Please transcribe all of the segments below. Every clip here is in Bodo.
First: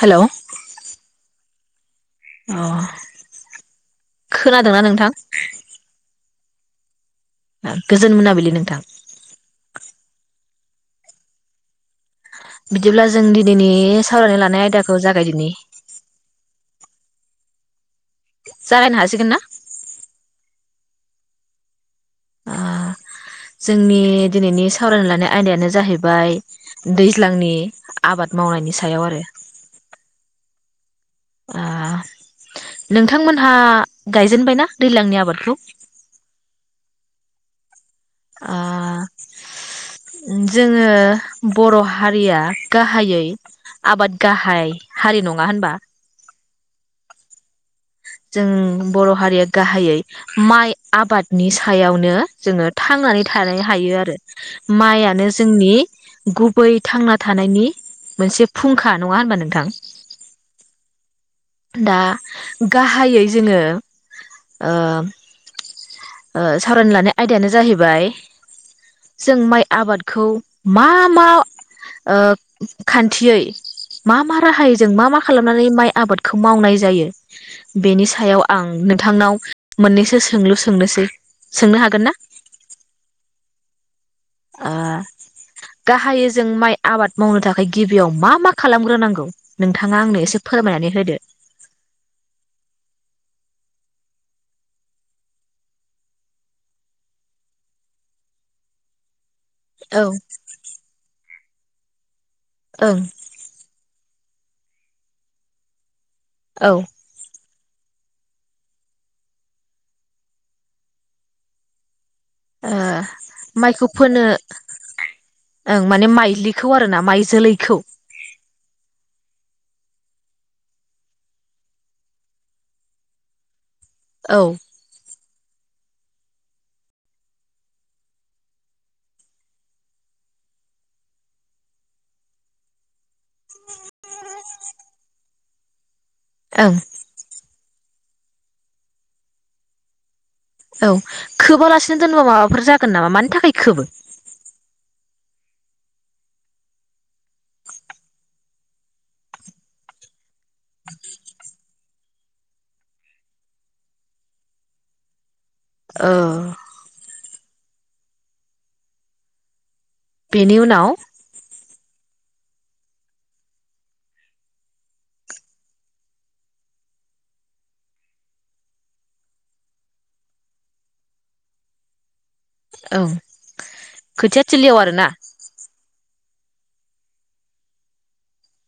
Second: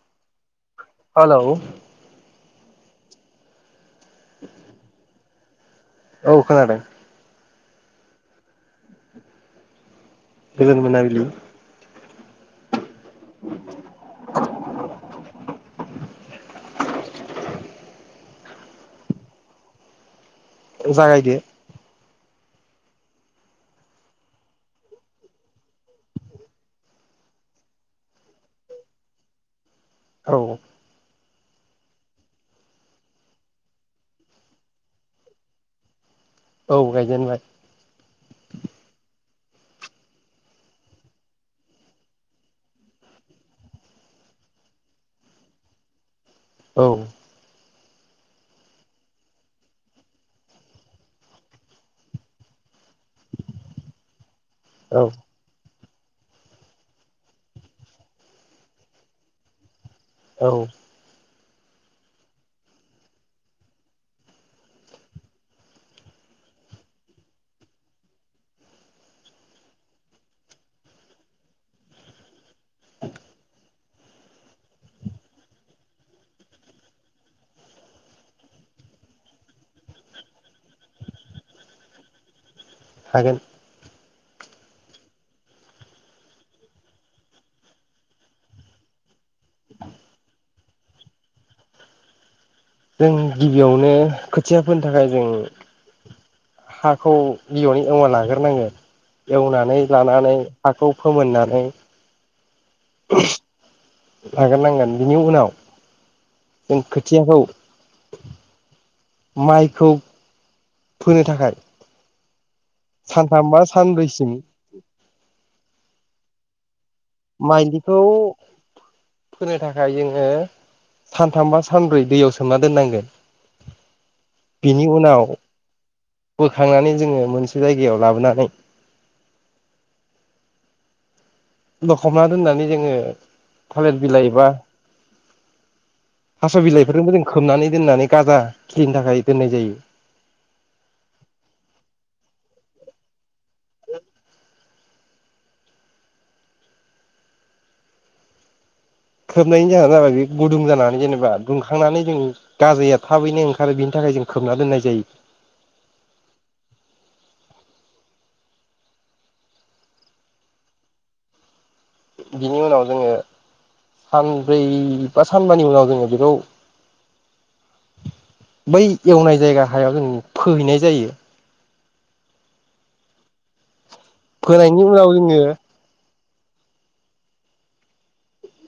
हेलौ हेलौ अ खोनादों ना नोंथां? औ खोनादों। गोजोन मोनाबिलि नोंथां। गोजोन मोनाबिलि। बिदिब्ला जों दिनैनि सावरायनो लानाय आयदाखौ जागायदिनि। जागायनो हासिगोन ना? जागायदो। आ जोंनि दिनैनि सावरायनो लानाय आयदायानो जाहैबाय दैज्लांनि आबाद मावनायनि सायाव आरो औ आ नोंथांमोनहा गायजेनबायना दैज्लांनि आबादखौ? औ गायजेनबाय। आ जोङो बर' हारिया गाहायै आबाद गाहाय हारि नङा होनबा? औ जों बर' हारिया गाहायै माइ आबादनि सायावनो जोङो थांनानै थानो हायो आरो औ माइआनो जोंनि गुबै थांना थानायनि मोनसे फुंखा नङा होनबा नोंथां। औ। दा गाहायै जोङो ओ सावरायनो लानाय आयदायानो जाहैबाय जों माइ आबादखौ मा मा ओ खान्थियै मा मा राहायै जों मा मा खालामनानै माइ आबादखौ मावनाय जायो? बेनि सायाव आं नोंथांनाव मोननैसो सोंलु सोंनोसै सोंनो हागोन ना? हागोन। आ गाहायै जों माइ आबाद मावनो थाखाय गिबियाव मा मा खालामग्रोनांगौ? नोंथाङा आंनो एसे फोरमायनानै होदो। जों गिबियावनो खोथिया फोनो थाखाय जों हाखौ गिबियावनो एवना लाग्रोनांगोन। एवनानै ओं लानानै हाखौ फोमोननानै औ। ओं। लाग्रो नांगोन बिनि उनाव ओ जों खोथियाखौ माइखौ फोनो थाखाय सानथामबा माइखौ फोनो सानब्रैसिम ओं माने माइलिखौ आरो ना। माइ जोलैखौ माइलिखौ फोनो थाखाय जोङो सानथाम बा सानब्रै दैयाव सोमना दोननांगोन। औ बेनि उनाव बोखांनानै जोङो मोनसे जायगायाव लाबोनानै लखबना दोननानै जोङो थालिर बिलाइबा हास' ओं बिलाइफोरफोरखौबो जों खोबनानै दोननानै गाजा खिलिनि थाखाय दोननाय जायो। औ खोबालासिनो दोनबा माबाफोर जागोन नामा मानि थाखाय खोबो? खोबनायनि जाहोना जाबाय बे गुदुं जानानै जेनेबा दुंखांनानै जों गाजाया थाबैनो ओंखारो बिनि थाखाय जों खोबना दोननाय जायो। ओ। बेनि उनाव बिनि उनाव जोंङो सानब्रै बा सानबानि उनाव जोंङो बेखौ बै एवनाय जायगा हायाव जों फोहैनाय जायो। औ। फोनायनि उनाव जोंङो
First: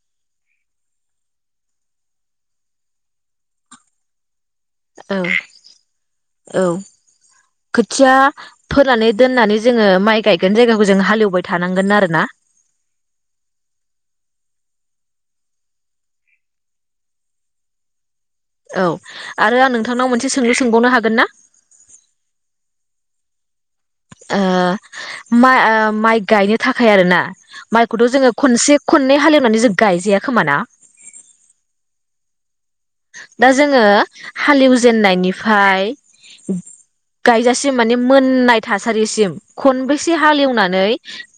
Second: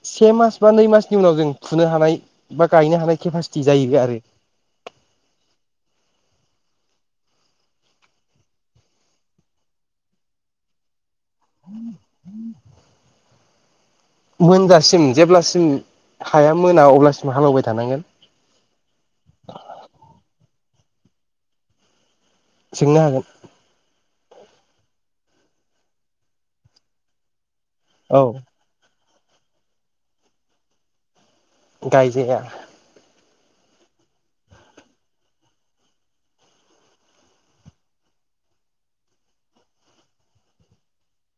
से मास बा नै मासनि उनाव जों फुनो हानाय बा गायनो हानाय केपासिटि जाहैबाय आरो। औ औ खोथिया फोनानै दोननानै जोंङो माइ गायगोन जायगाखौ जों हाल एव थानांगोन आरोना। मोनजासिम जेब्लासिम हाया मोना अब्लासिम हालेवबाय थानांगोन। औ आरो आं नोंथांनाव मोनसे सोंलु सोंबावनो हागोन ना? सोंनो हागोन ओ मा ओ माइ गायनो थाखाय आरो ना माइखौथ' औ जोंङो खनसे खननै हालेवनानै जों गायजाया खोमा ना गायजाया दा जोंङो हालेवजेननायनिफ्राय गायजासिम माने मोननाय थासारिसिम खनबेसे हालेवनानै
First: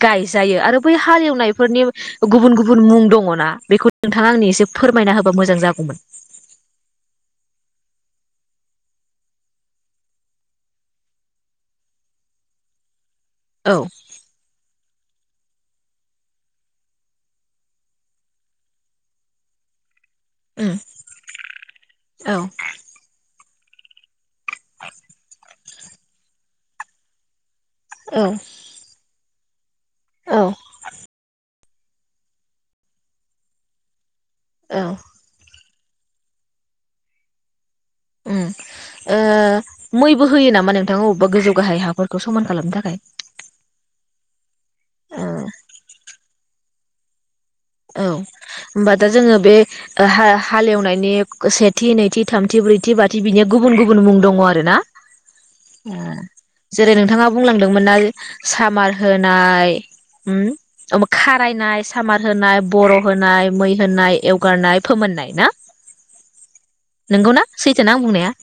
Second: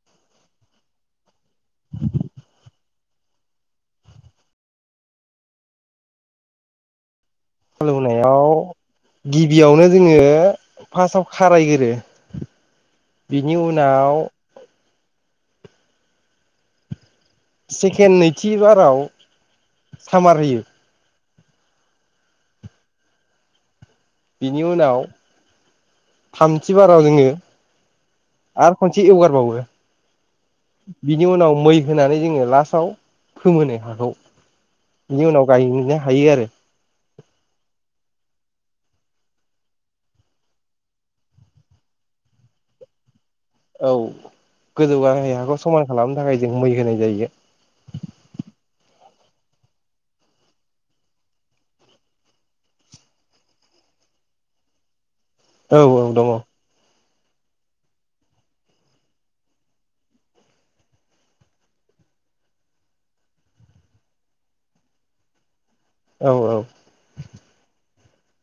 गायजायो आरो बै हालेवनायफोरनि गुबुन गुबुन मुं दंङना बेखौ नोंथाङा आंनि एसे फोरमायना होबा मोजां जागौमोन। हालेवनायाव गिबियावनो जोंङो फार्सआव खारायगोरो। बिनि औ उनाव सेकेन नैथि बाराव सामार होयो। उम औ बिनि उनाव थामथि बाराव जोंङो औ आरो खनसे एवगार बावयो। औ बिनि उनाव मै होनानै जोंङो लास्टआव फोमोनो हाखौ। औ इनि उनाव गाय नो हायो आरो ओम ओ मैबो होयो नामा नोंथां अबेबा गोजौ गाहाय हाफोरखौ समान खालामनो थाखाय? औ गोजौ ओ गाहाय हाखौ समान खालामनो थाखाय जों मै होनाय जायो। औ होमबा दा जोंङो बे ओ हा हालेवनायनि सेथि नैथि थामथि ब्रैथि बाथि बिनिया गुबुन गुबुन मुं दङ आरो ना औ ओ औ दङ औ जेरै नोंथाङा बुंलांदोंमोनना सामार होनाय होम ओ न खारायनाय सामार होनाय बर' होनाय मै होनाय एवगारनाय फोमोननाय ना औ नोंगौना सैथोना आं बुंनाया? [inaudible]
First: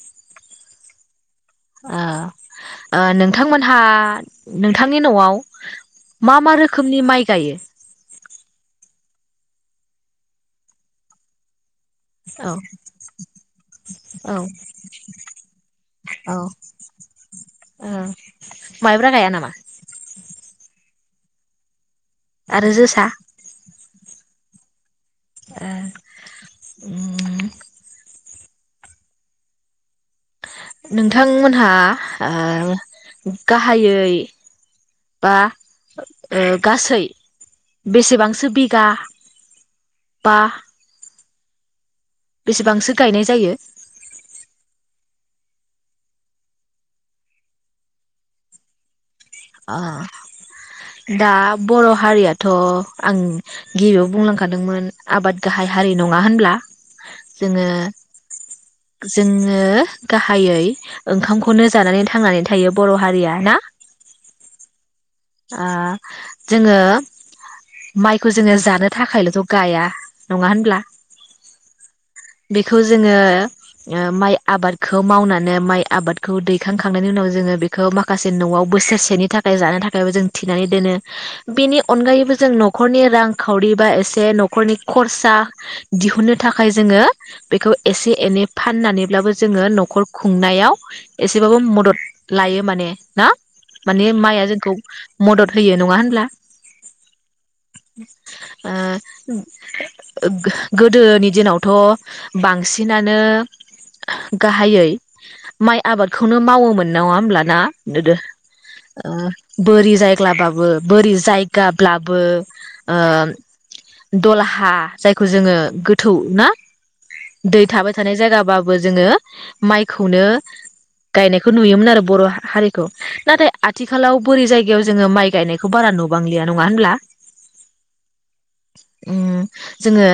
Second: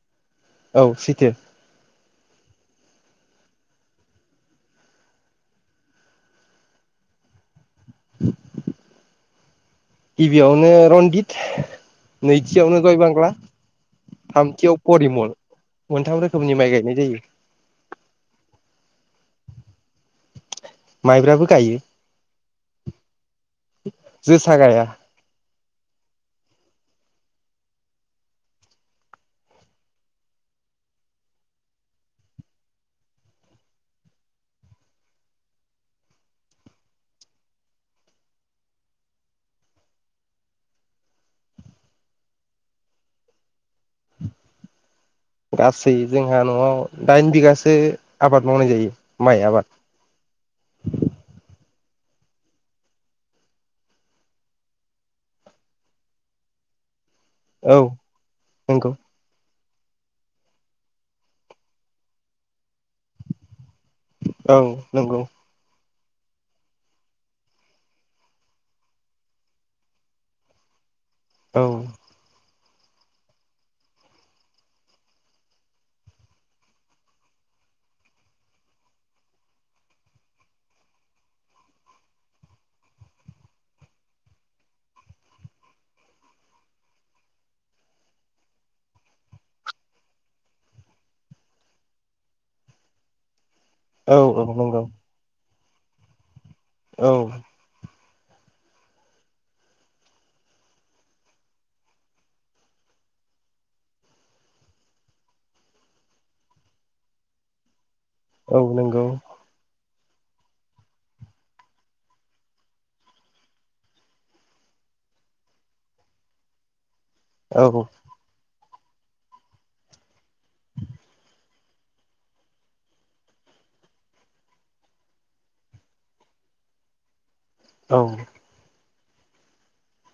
औ सैथो आं ओ नोंथांमोनहा नोंथांनि नआव मा मा रोखोमनि माइ गायो [unintelligible] गिबियावनो रनजित औ नैथियावनो गय बांला औ थामथियाव परिमल मोनथाम औ रोखोमनि माइ गायनाय जायो ओ माइब्रा गाया नामा माइब्राबो गायो आरो जोसा जोसा गाया ओ ओम नोंथांमोनहा ओ गाहायै बा ओ गासै बेसेबांसो बिगा बा बेसेबांसो गायनाय जायो गासै जोंहा न'आव दाइन बिगासो आबाद मावनाय जायो। माइ आबाद अ दा बर' हारियाथ' आं गिबियाव बुंलांखादोंमोन आबाद गाहाय हारि नङा होनब्ला? जोङो औ नंगौ जोङो गाहायै ओंखामखौनो जानानै थांनानै थायो बर' हारिया ना? औ नंगौ आ जोङो माइखौ जोङो जानो थाखायलथ' गाया नङा होनब्ला? औ बेखौ जोङो ओ माइ आबादखौ मावनानै माइ आबादखौ दैखां खांनायनि उनाव जोङो बेखौ माखासे न'आव बोसोरसेनि थाखाय जानो थाखाय थाखायबो जों थिनानै दोनो बेनि अनगायैबो जों न'खरनि रांखावरि बा एसे न'खरनि खरसा दिहुनो थाखाय जोङो बेखौ एसे एनै फाननानैब्लाबो जोङो न'खर खुंनायाव एसेबाबो मदद लायो माने ना माने औ औ माइया जोंखौ नंगौ मदद होयो नङा होनब्ला औ ओ गोदोनि दिनावथ' बांसिनानो गाहायै माइ आबादखौनो मावोमोन नङा होमब्लाना? औ नंगौ [unintelligible] बोरै जायग्लाबाबो बोरै जायगाब्लाबो ओ दलहा जायखौ जोङो गोथौ ना दै औ थाबाय थानाय जायगाबाबो जोङो माइखौनो गायनायखौ नुयोमोन आरो बर' हा-हारिखौ नाथाय आथिखालाव बोरै जायगायाव जोङो माइ गायनायखौ बारा नुबांलिया नङा होनब्ला औ उम जोङो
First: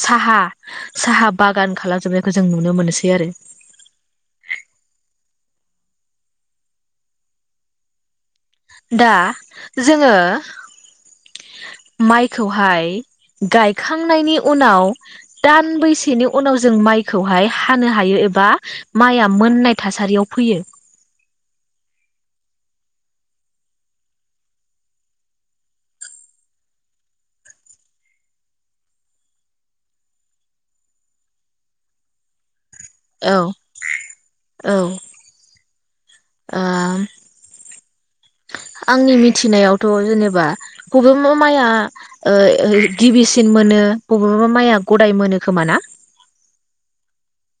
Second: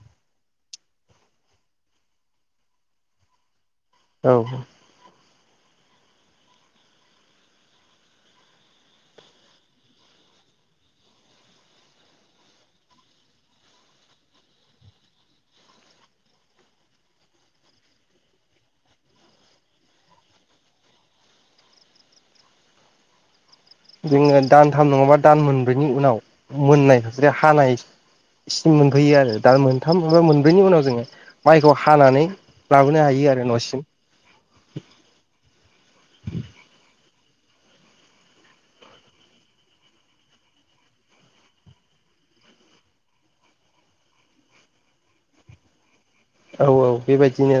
साहा साहा बागान खालामजोबनायखौ जों नुनो मोनसै आरो औ दा जोङो माइखौहाय गायखांनायनि उनाव दानबैसेनि उनाव जों माइखौहाय हानो हायो एबा माइआ मोननाय थासारियाव फैयो। जोङो दानथाम नङाबा दान मोनब्रैनि उनाव मोननाय जेरै हानायसिम मोनफैयो आरो दान मोनथामा मोनब्रैनि उनाव जोङो माइखौ हानानै। लाबोनो हायो औ आरो न'सिम औ ओ आंनि मिथिनायावथ' जेनेबा बबेबा माइया ओ ओ गिबिसिन मोनो बबेबा माइया गदाय मोनो खोमा ना? औ औ बेबायदिनो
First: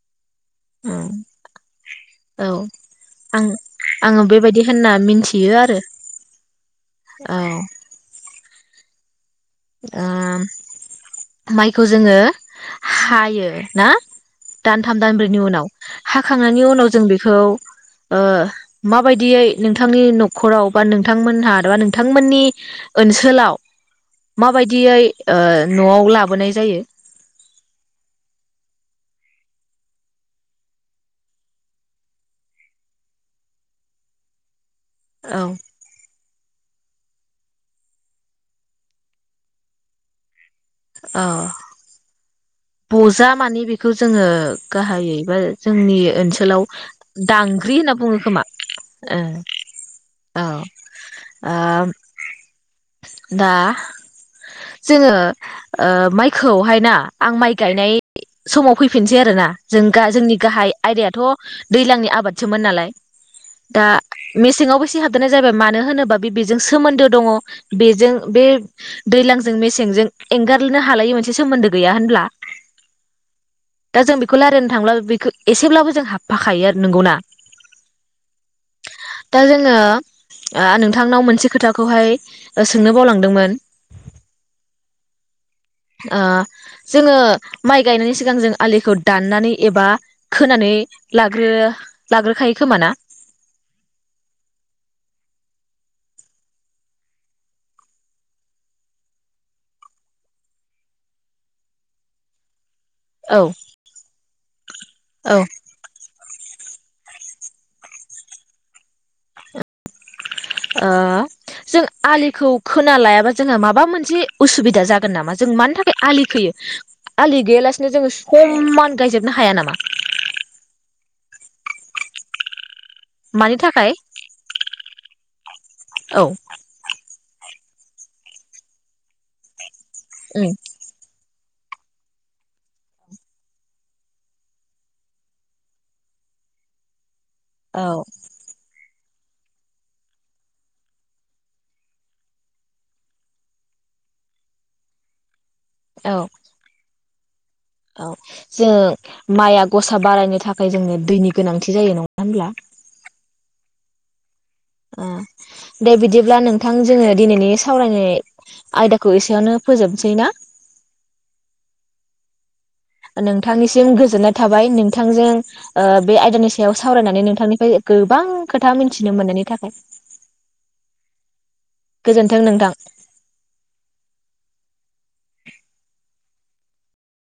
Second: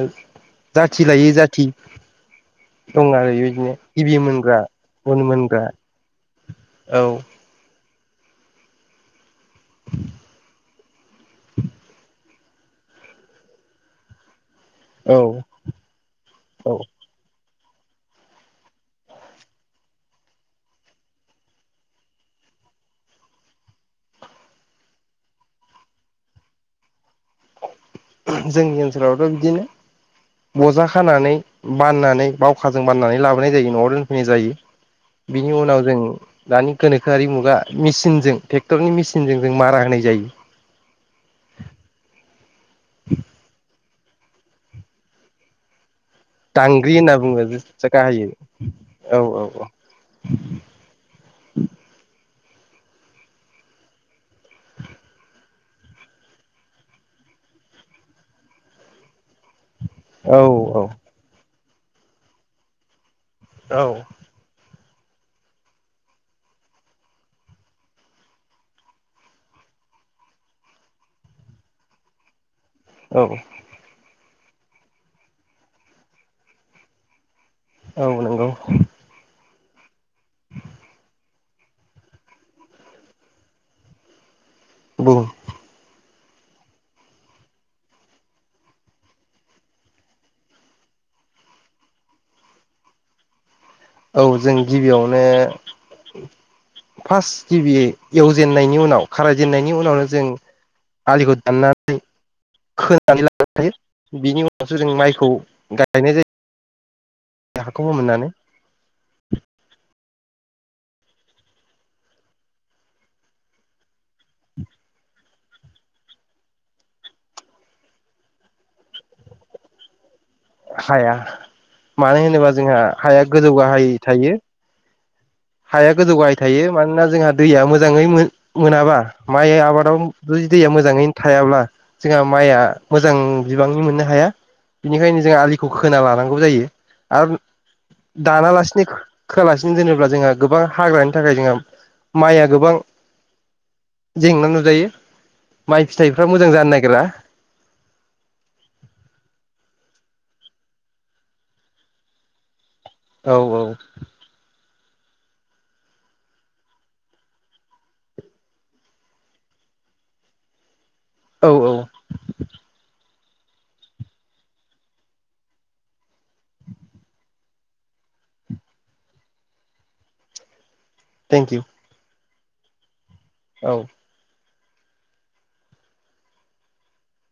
जाथि उम लायै जाथि औ दं आरो आं बेबादिनो गिबि आङो मोनग्रा बेबायदि होनना उन मिथियो मोनग्रा आरो औ ओ माइखौ जोङो हायो ना दानथाम दानब्रैनि औ उनाव हाखांनायनि औ उनाव जों बेखौ ओ माबायदियै नोंथांनि न'खराव बा नोंथांमोनहा बा नोंथांमोननि ओनसोलाव माबायदियै ओ न'आव लाबोनाय जायो। जोंनि ओनसोलावथ' बिदिनो बजा खानानै बाननानै बावखाजों बाननानै लाबोनाय जायो न'आव दोनफैनाय जायो। औ बिनि उनाव जों दानि गोनोखोआि मुगा मेसिनजों ट्रेक्टरनि मेसिनजों जों मारा होनाय जायो। औ बजा मानि बेखौ जोङो गाहायै बा जोंनि ओनसोलाव दांग्रि होनना बुङो दांगांग्रि होनना बुङो गाहायै खोमा ओ औ औ औ ओ दा जोङो ओ माइखौहाय ना आं माइ गायनाय समाव फैफिनसै आरोना जों गा जोंनि औ गाहाय आयदायाथ' दैज्लांनि आबादसोमोन नालाय औ दा मेसेंङावबो हाबदेरनाय जाबाय मानो होनोबा बेजों सोमोन्दो दङ बेजों बे दैलांजों मेसेंजों एंगारनो हालायै मोनसे सोमोन्दो गैया होम ब्ला औ जों बेखौ रायल्लायनो थांब्लाबो बेखौ एसेब्लाबो जों हाबफाखायो आरो नोंगौ ना औ नोंगौ दा जोङो नोंथांनाव मोनसे खोथाखौहाय सोंनो बावलांदोंमोन बुं ओ जोङो माइ गायनायनि सिगां जों आलिखौ दाननानै एबा खोनानै लाग्रो लाग्रोखायो खोमा ना औ जों गिबियावनो फार्स्ट गिबि एवजेननायनि उनाव खारायजेननायनि उनावनो जों आलिखौ दाननानै खोनानै औ लाग्रो खायो बिनि उनावसो जों माइखौ औ गायनाय जायो हाखौबो फोमोननानै ओ जों आलिखौ खोना लायाबा जोंहा माबा मोनसे उसुबिदा जागोन नामा जों मानि थाखाय आलि खोयो आलि गैयालासिनो जोङो समान गायजोबनो हाया नामा? हाया मानो होनोबा जोंहा हाया गोजौ मानि गाहाय थाखाय थायो हाया गोजौ औ गाहाय थायो मानोना जोंहा दैया मोजाङै मोनाबा माइ आबाद [unintelligible] जुदि उम दैया मोजाङैनो थायाब्ला जोंहा माइआ मोजां बिबांनि मोननो हाया बिनिखायनो जोंहा आलिखौ खोना लानांगौ जायो। आरो औ दानालासिनो खोआलासिनो दोनोब्ला जोंहा गोबां हाग्रानि थाखाय जोंहा माइया गोबां जेंना नुजायो माइ औ फिथाइफ्रा मोजां जानो नागिरा औ जोंङ माइआ गसा बारायनो थाखाय जोंनो दैनि गोनांथि जायो नङा होमब्ला औ औ ओ दे बिदिब्ला नोंथां जोङो दिनैनि सावरायनाय आयदाखौ एसेयावनो फोजोबसै ना औ औ नोंथांनिसिम गोजोननाय थाबाय नोंथांजों ओ बे आयदानि सायाव सावरायनानै नोंथांनिफ्राय गोबां खोथा मिथिनो मोननायनि थाखाय। थेंक इउ गोजोन्थों नोंथां। औ